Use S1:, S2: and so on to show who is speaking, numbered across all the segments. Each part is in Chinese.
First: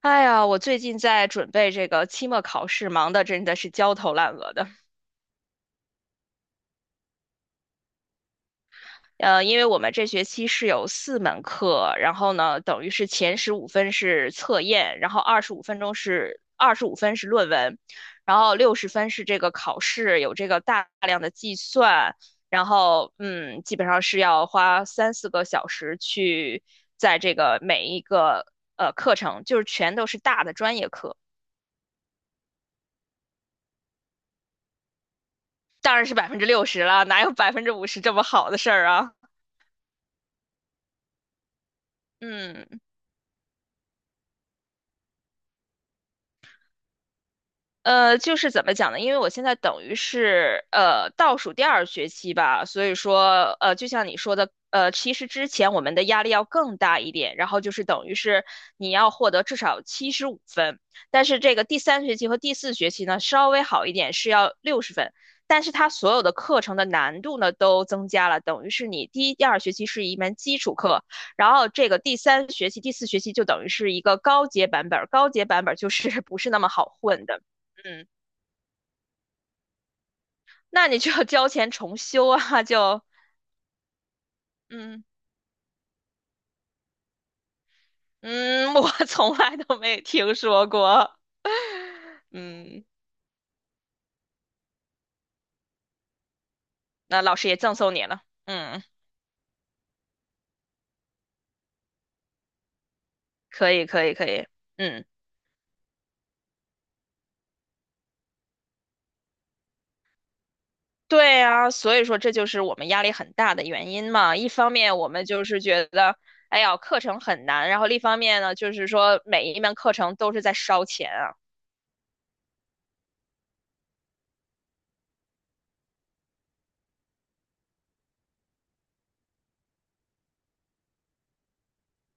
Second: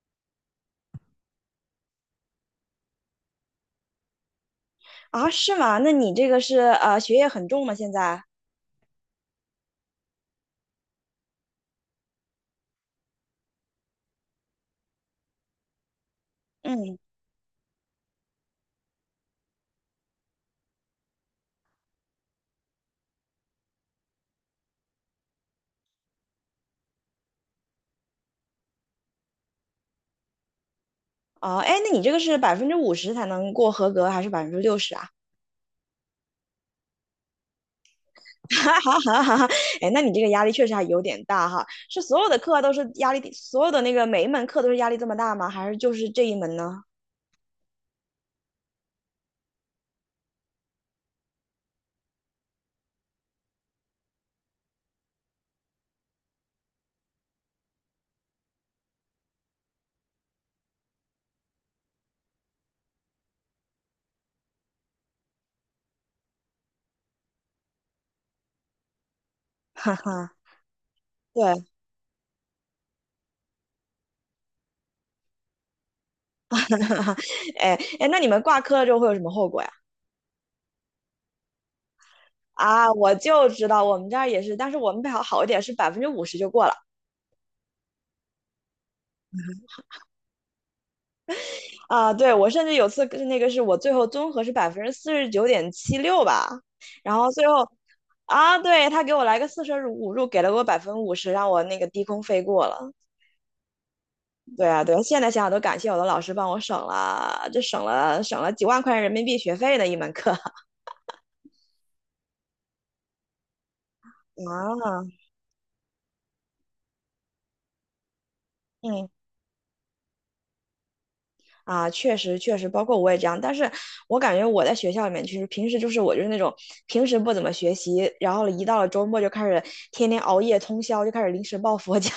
S1: 哎呀，我最近在准备这个期末考试，忙的真的是焦头烂额的。
S2: 啊，是吗？那你这个是学业很重吗？现在？
S1: 因为我们这学期是有4门课，然后呢，等于是前十五分是测验，然后二十五
S2: 嗯，
S1: 分是论文，然后六十分是这个考试，有这个大量的计算，然后基本上是要花三四个小时去在这个每一个课程，就是全都是大的专业课。
S2: 哦，哎，那你这个是百分之五十才能过合格，还是60%啊？
S1: 当然是60%了，哪有50%这么 好的事
S2: 哈
S1: 儿
S2: 哈
S1: 啊？
S2: 哈哈哈！哎，那你这个压力确实还有点大哈。是所有的课
S1: 嗯，
S2: 都是压力，所有的那个每一门课都是压力这么大吗？还是就是这一门呢？
S1: 就是怎么讲呢？因为我现在等于是倒数第二学期吧，所以说就像你说的，其实之前我们的压力要更大一点，然后就是等于是你要获得至少75分，但是这个第三学期和第四学期呢稍微好一点，是要六十分，但是它所有的课程的难度呢都增加了，等于是你第一、第二学 期
S2: 哈
S1: 是一
S2: 哈，
S1: 门基础课，
S2: 对，
S1: 然 后这个第三学期、第四学期就等于是一个高阶版本儿，高阶版本儿就是 不是
S2: 哈
S1: 那么好
S2: 哈哈，
S1: 混的。
S2: 哎
S1: 嗯，
S2: 哎，那你们挂科了之后会有什么后果呀？
S1: 那你就要交钱重修啊，
S2: 啊，我就知道我们这儿也是，但是我们
S1: 嗯
S2: 比较好一点，是百分之五十就过了。
S1: 嗯，我 从来都没听说过。
S2: 啊，对，我甚至
S1: 嗯，
S2: 有次跟那个是我最后综合是49.76%吧，然
S1: 那
S2: 后
S1: 老
S2: 最
S1: 师也
S2: 后
S1: 赠送你了。
S2: 啊，
S1: 嗯，
S2: 对，他给我来个四舍五入，给了我百分之五十，让我那个低空飞过了。
S1: 可以，可以，可以。
S2: 对啊，对啊，
S1: 嗯，
S2: 现在想想都感谢我的老师帮我省了，这省了几万块人民币学费的一门课 啊，
S1: 对啊，所以说这就是我们压力很大的原因嘛。一方面我们就是觉得，哎呀，课程很难，然后另一方面呢，就是
S2: 嗯。
S1: 说每一门课程都是在烧钱啊。
S2: 啊，确实确实，包括我也这样，但是我感觉我在学校里面，其实平时就是我就是那种平时不怎么学习，然后一到了周末就开始天天熬夜通宵，就开始临时抱佛脚。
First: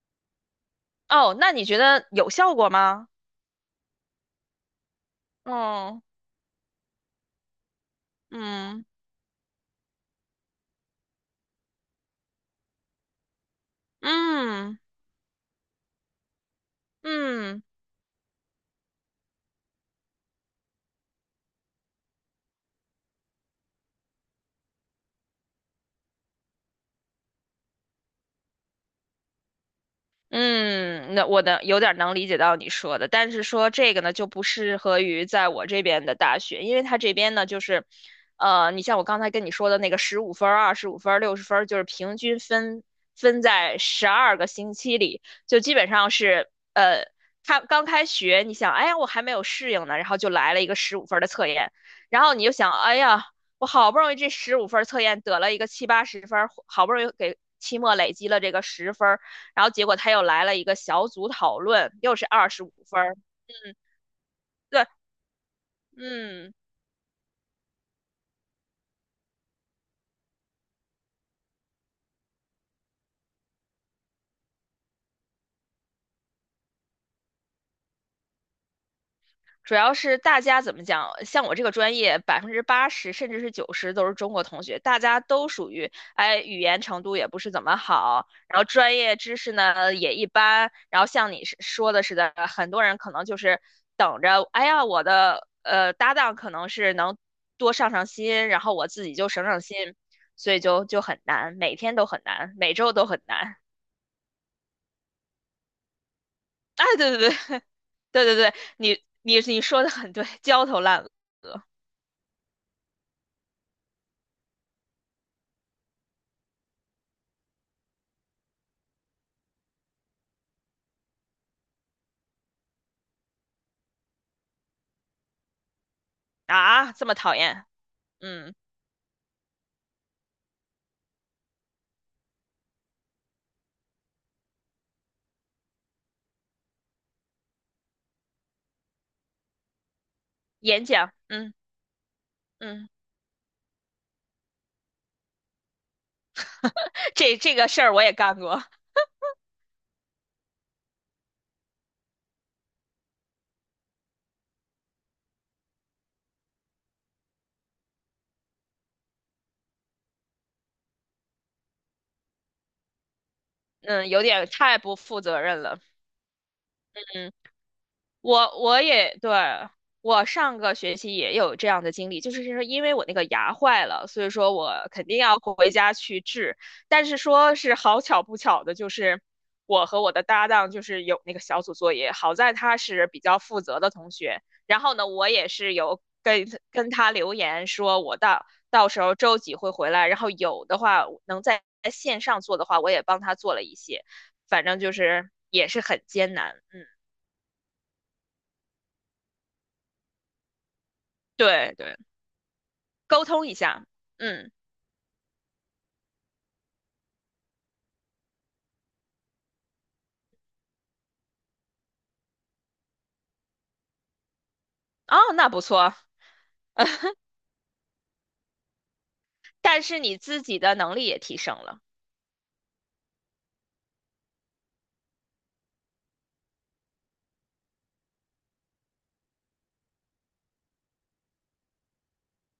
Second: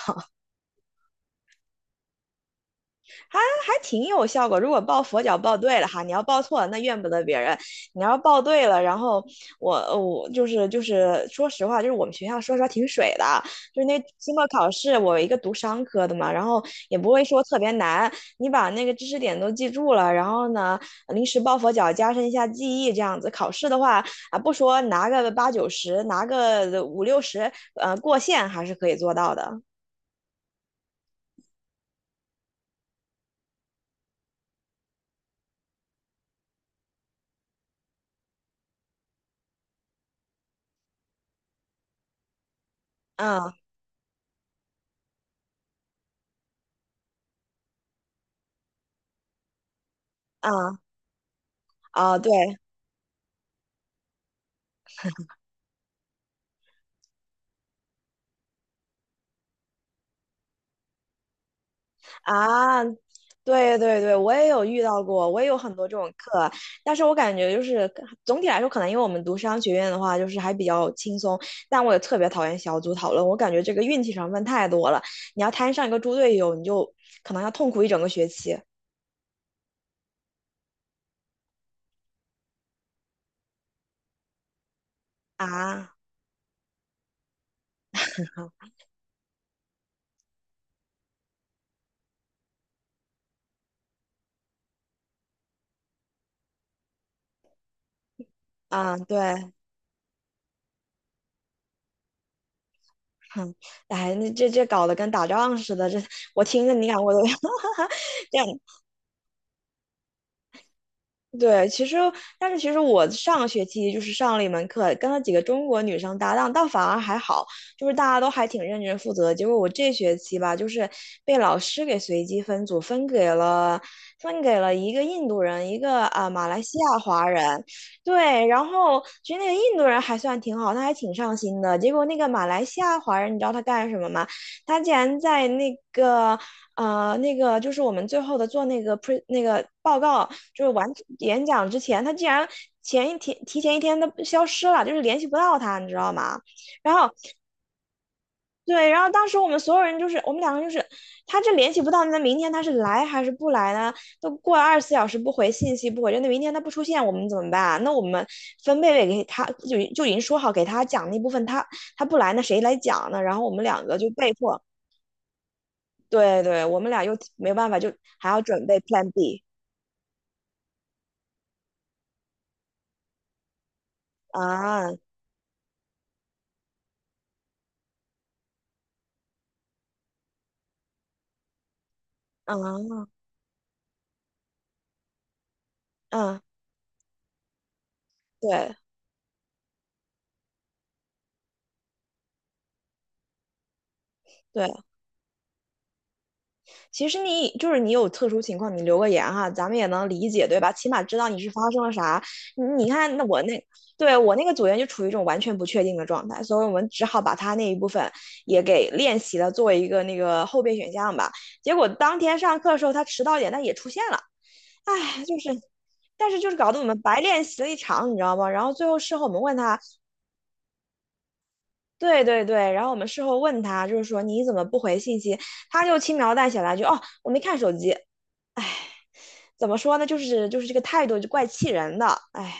S1: 哦，那你觉得有效果吗？
S2: 还挺有效果。如果抱佛脚抱对了
S1: 嗯
S2: 哈，你要抱错了那怨不得别人。你要抱对了，
S1: 嗯
S2: 然后我我就是说实话，就是我们学校说实话挺水的，就是那期末考
S1: 嗯
S2: 试，我一个读商科的嘛，然后也不会说特
S1: 嗯。
S2: 别难，你把那个知识点都记住了，然后呢临时抱佛脚，加深一下记忆，这样子考试的话啊，不说拿个八九十，拿个五六十，过线还是可以做到的。
S1: 嗯，那我能有点儿能理解到你说的，但是说这个呢，就不适合于在我这边的大学，因为它这边呢，就是，你像我刚才跟你说的那个十五分儿、二十五分儿、60分儿，就是平均分分
S2: 嗯
S1: 在12个星期里，就基本上是，呃，他刚开学，你想，哎呀，我还没有适应呢，然后就来了一个
S2: 嗯
S1: 十五分儿的测验，
S2: 啊，
S1: 然
S2: 对。
S1: 后你就想，哎呀，我好不容易这十五分儿测验得了一个七八十分儿，好不容易给期末累积了这个十分。然后结果他又来了一个小组讨论，又是二十五
S2: 啊，
S1: 分儿。嗯，
S2: 对对对，我也有遇
S1: 对，
S2: 到过，我也有很多这种课，
S1: 嗯，
S2: 但是我感觉就是总体来说，可能因为我们读商学院的话，就是还比较轻松，但我也特别讨厌小组讨论，我感觉这个运气成分太多了，你要摊上一个猪队友，你就可能要痛苦一整个学期
S1: 主要是大家怎么讲，像我这个专业，80%甚至是九十都是中国同学，大家都属
S2: 啊
S1: 于，哎，语言程度也不是怎么好，
S2: 嗯
S1: 然后专业知识呢也一般，然后像你是说的似的，很多人可能就是等着，哎呀，我的搭档可能是能多上上心，然后我
S2: 啊，
S1: 自己就省
S2: 对，
S1: 省心，所以就很难，每天都很难，每周都很
S2: 哼，
S1: 难。
S2: 哎，那这搞得跟打仗似的，这我听着
S1: 哎，
S2: 你感
S1: 对
S2: 我都
S1: 对
S2: 要
S1: 对对 对
S2: 这样，
S1: 对，你说的很对，焦头烂额
S2: 对，其实但是其实我上个学期就是上了一门课，跟了几个中国女生搭档，倒反而还好，就是大家都还挺认真负责。结果我这学期吧，就是被老师给随机分组，分给了一个印度人，一个马来西
S1: 啊，
S2: 亚
S1: 这么
S2: 华
S1: 讨
S2: 人。
S1: 厌，
S2: 对，
S1: 嗯，
S2: 然后其实那个印度人还算挺好，他还挺上心的。结果那个马来西亚华人，你知道他干什么吗？他竟然在那个那个就是我们最后的做那个 pre 那个报告，就是
S1: 演
S2: 完
S1: 讲，
S2: 演
S1: 嗯
S2: 讲之前，他竟然
S1: 嗯，
S2: 前一天提前一天都消失了，就是联系不到他，你知道吗？然后
S1: 这个事儿我也干过，
S2: 对，然后当时我们所有人就是我们两个就是，他这联系不到，那明天他是来还是不来呢？都过了24小时不回信息不回，那明天他不出现，我们怎么办啊？那我们分贝贝给他就已经说好给他讲那部分，他不来，那谁来讲呢？然后我们两个就
S1: 嗯，有
S2: 被
S1: 点
S2: 迫。
S1: 太不负责任了，
S2: 对对，我们俩又
S1: 嗯。
S2: 没办法，就还要
S1: 我
S2: 准备
S1: 我
S2: Plan
S1: 也对，
S2: B
S1: 我上个学期也有这样的经历，就是说因为我那个牙坏了，所以说我
S2: 啊，
S1: 肯定要回家去治。但是说是好巧不巧的，就是我和我的搭档就是有那个小组作业，好在他
S2: 嗯
S1: 是比较负责的同学，然后呢，我也是有
S2: 嗯，
S1: 跟他留言说我到
S2: 对
S1: 到时候周几会回来，然后有的话能在线上做的话，我也帮他做了一些，反
S2: 对。
S1: 正就是也是很艰难，嗯，
S2: 其实你就是你有特殊情况，你留个言哈，咱们也能理解，对吧？起码知道你是发
S1: 对
S2: 生了
S1: 对。
S2: 啥。你看，那
S1: 沟
S2: 我
S1: 通一
S2: 那
S1: 下。
S2: 对，我那
S1: 嗯，
S2: 个组员就处于一种完全不确定的状态，所以我们只好把他那一部分也给练习了，作为一个那个后备选项吧。结果当天上课的时候，他迟到点，但也出现了。
S1: 哦，
S2: 哎，就
S1: 那
S2: 是，
S1: 不错，
S2: 但是就是搞得我们白练习了一场，你知道吗？然后最后事后我们问他。
S1: 但是你自己的能力也提升了。
S2: 对对对，然后我们事后问他，就是说你怎么不回信息？他就轻描淡写来句哦，我没看手机。哎，怎么说呢？就是这个态度就怪气人的。哎，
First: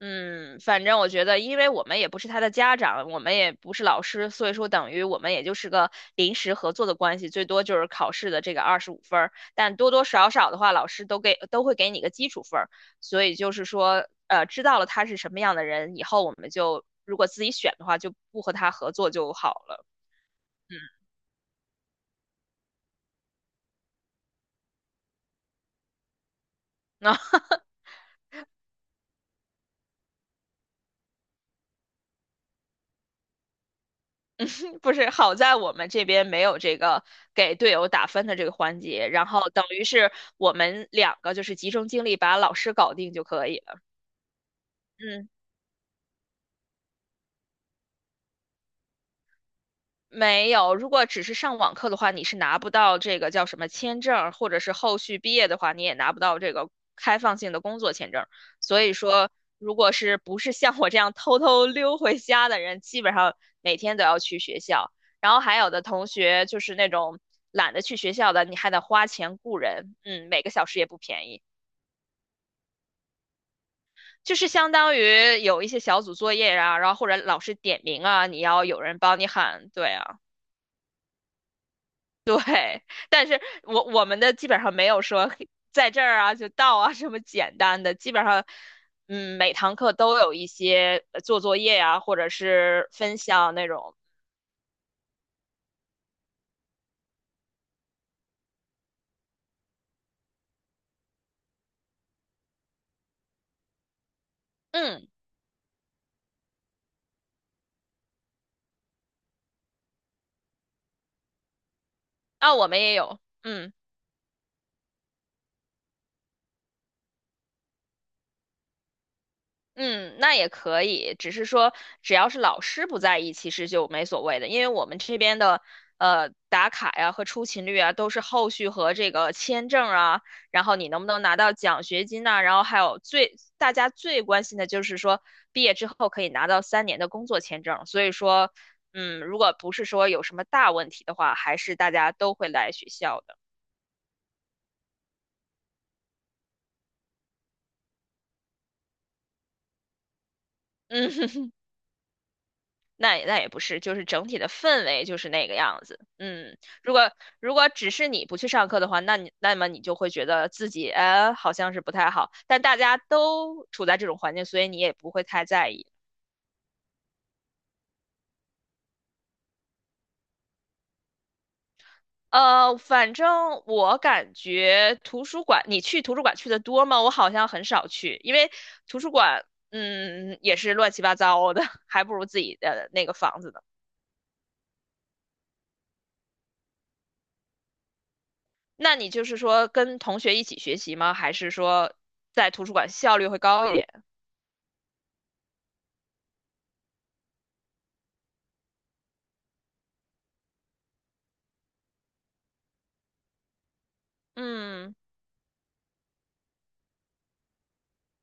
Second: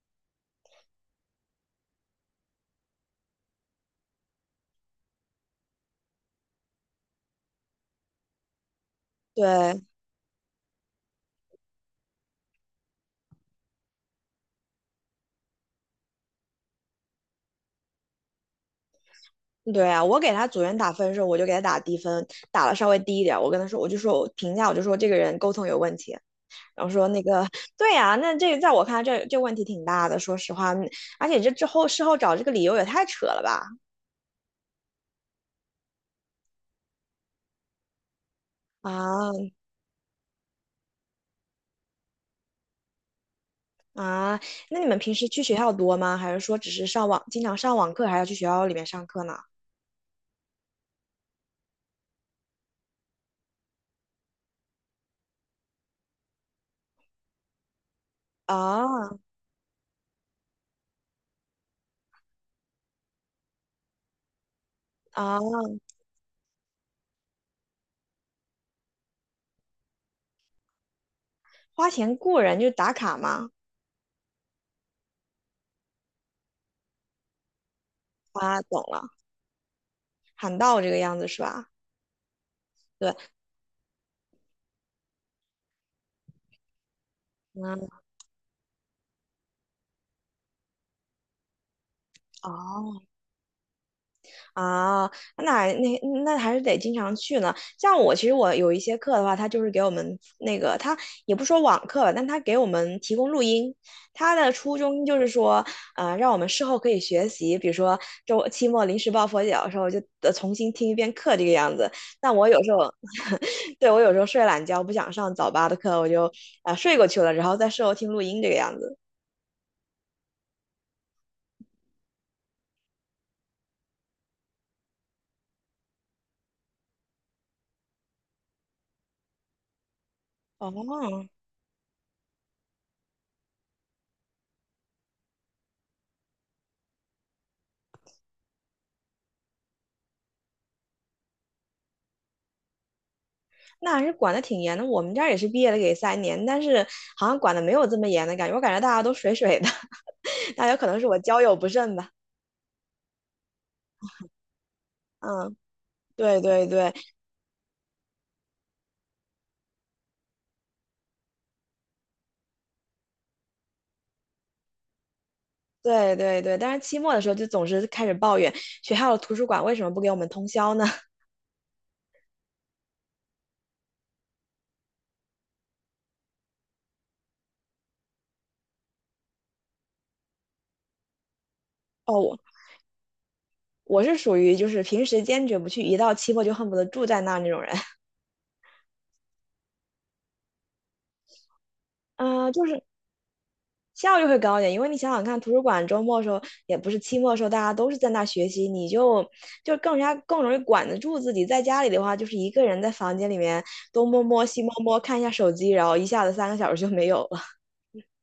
S1: 嗯，反正我觉得，因为我们也不是他的家长，我们也不是老师，所以说等于我们也就是个临时合作的关系，最多就是考试的这个二十五分儿，但
S2: 对
S1: 多多少少的话，老师都会给你个基础分儿，所以就是说，知道了他是什么样的人以后，我们就如果自己选的话，就不和他合作就好了。
S2: 对啊，我给他组
S1: 嗯，
S2: 员打分的时候，我就给他打低分，打了稍微低一点。我跟他说，我就说我评价，我就说这个人沟通有问题。然后 说
S1: 那
S2: 那个，对呀、那这个在我看来这问题挺大的，说实话，嗯而且这之后事后找这个理由也太扯了吧？
S1: 不是，好在我们这边没有这个给队友打分的这个环节，然
S2: 啊，
S1: 后等于是我们两个就是集中精力把老师搞定就可以了。
S2: 啊，那你们平时
S1: 嗯。
S2: 去学校多吗？还是说只是上网，经常上网课，还要去学校里面上课呢？
S1: 没有，如果只是上网课的话，你是拿不到这个叫什么签证或者是后续毕业的话，你也拿不到这个开放性的工作签证所以
S2: 啊
S1: 说，如果是不是像我这样偷偷溜回家的人，基本上每天都要去学校。然
S2: 啊，
S1: 后还有的同学就是那种懒得去学校的，你还得花钱雇人，每个小时也不便宜。
S2: 花钱雇人就是打卡嘛。
S1: 就是相当于有一些小组作业啊，然后或者老师点名啊，你
S2: 啊，
S1: 要有
S2: 懂
S1: 人
S2: 了，
S1: 帮你喊，对啊。
S2: 喊到这个样子是吧？
S1: 对，
S2: 对，
S1: 但是我们的基本上没有说嘿在这儿啊就到啊这么简单的，
S2: 嗯，
S1: 基本上，每堂课都有一些做作业呀、或者是
S2: 哦，
S1: 分享那种，
S2: 啊，那那那还是得经常去呢。像我，其实我有一些课的话，他就是给我们那个，他也不说网课吧，但他给我们提供录音。他的初衷
S1: 嗯，
S2: 就是说，让我们事后可以学习，比如说周期末临时抱佛脚的时候，就得重新听一遍课这个样子。但我
S1: 啊，
S2: 有
S1: 我
S2: 时
S1: 们
S2: 候，
S1: 也有，嗯。
S2: 对，我有时候睡懒觉，不想上早八的课，我就睡过去了，然后在事后听录音这个样子。
S1: 嗯，那也可以，只是说只要是老师不在意，其实就没所谓的，因为我们这边的打卡呀和出勤率啊，都是后续和这个签证啊，然
S2: 哦，
S1: 后你能不能拿到奖学金呐、然后还有大家最关心的就是说毕业之后可以拿到3年的工作签证，所以说，如果不是说有什么大问题的话，还是大家都会来学校的。
S2: 那还是管的挺严的。我们这儿也是毕业了给3年，但是好像管的没有这么严的感觉。我感觉大家都水水的，大家可能是我交
S1: 嗯，
S2: 友不慎吧。
S1: 那也不是，就是整体的氛围就是那个
S2: 嗯，
S1: 样子。
S2: 对
S1: 嗯，
S2: 对对
S1: 如果只是你不去上课的话，那么你就会觉得自己好像是不太好，但大家都处在这种环境，所以你也不会太在意。
S2: 对对对。但是期末的时候就总是开始抱怨学校的图书馆为什么不给我们通宵呢？
S1: 反正我感觉图书馆，你去图书馆去的多吗？我好像很少去，因为图书馆也是乱七八糟的，还 不
S2: 哦，
S1: 如
S2: 我
S1: 自己的那个房子呢。
S2: 我是属于就是平时坚决不去，一到期末就恨不得住在那儿那种人。
S1: 那你就是说跟同学一起学习吗？还是说在
S2: 嗯，就
S1: 图书
S2: 是
S1: 馆效率会高一点？
S2: 效率会高一点，因为你想想看，图书馆周末的时候，也不是期末的时候，大家都是在那学习，你就更加更容易管得住自己。在家里的话，就是一个人在房间里面东摸摸西摸
S1: 嗯，
S2: 摸，看一下手机，然后一下子3个小时就没有了。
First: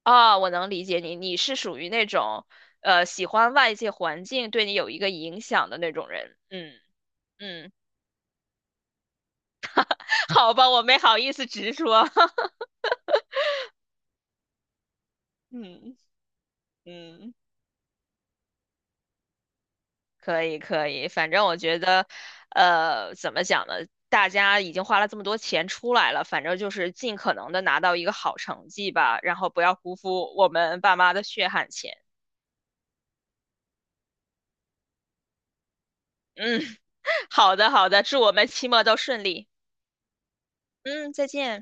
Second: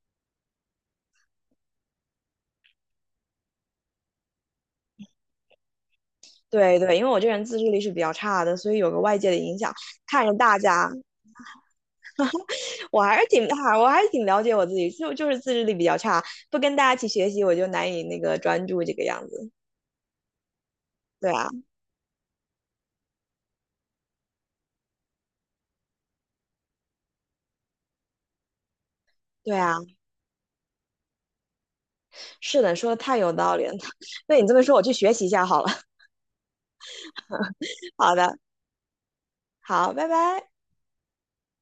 S1: 啊，我能理解你，你是属于那种，喜欢外界环境对你有一个影响的那种人。嗯
S2: 对对，因为我这人自制
S1: 嗯，
S2: 力是比较差的，所以有个外界的影响，看 着
S1: 好
S2: 大
S1: 吧，我
S2: 家，
S1: 没好意思直说。
S2: 我还是挺还 我还是挺了解我自己，就是自制力比
S1: 嗯
S2: 较差，不跟大家一起学
S1: 嗯，
S2: 习，我就难以那个专注这个样子。
S1: 可以可以，
S2: 对
S1: 反正
S2: 啊，
S1: 我觉得，怎么讲呢？大家已经花了这么多钱出来了，反正就是尽可能的拿到一个好成绩吧，然后
S2: 对
S1: 不要
S2: 啊，
S1: 辜负我们爸妈的血汗钱。
S2: 是的，说的太有道理了。被你这么说，我去学习一下好了。
S1: 嗯，好的好的，
S2: 好
S1: 祝我
S2: 的，
S1: 们期末都顺利。
S2: 好，拜拜。
S1: 嗯，再见。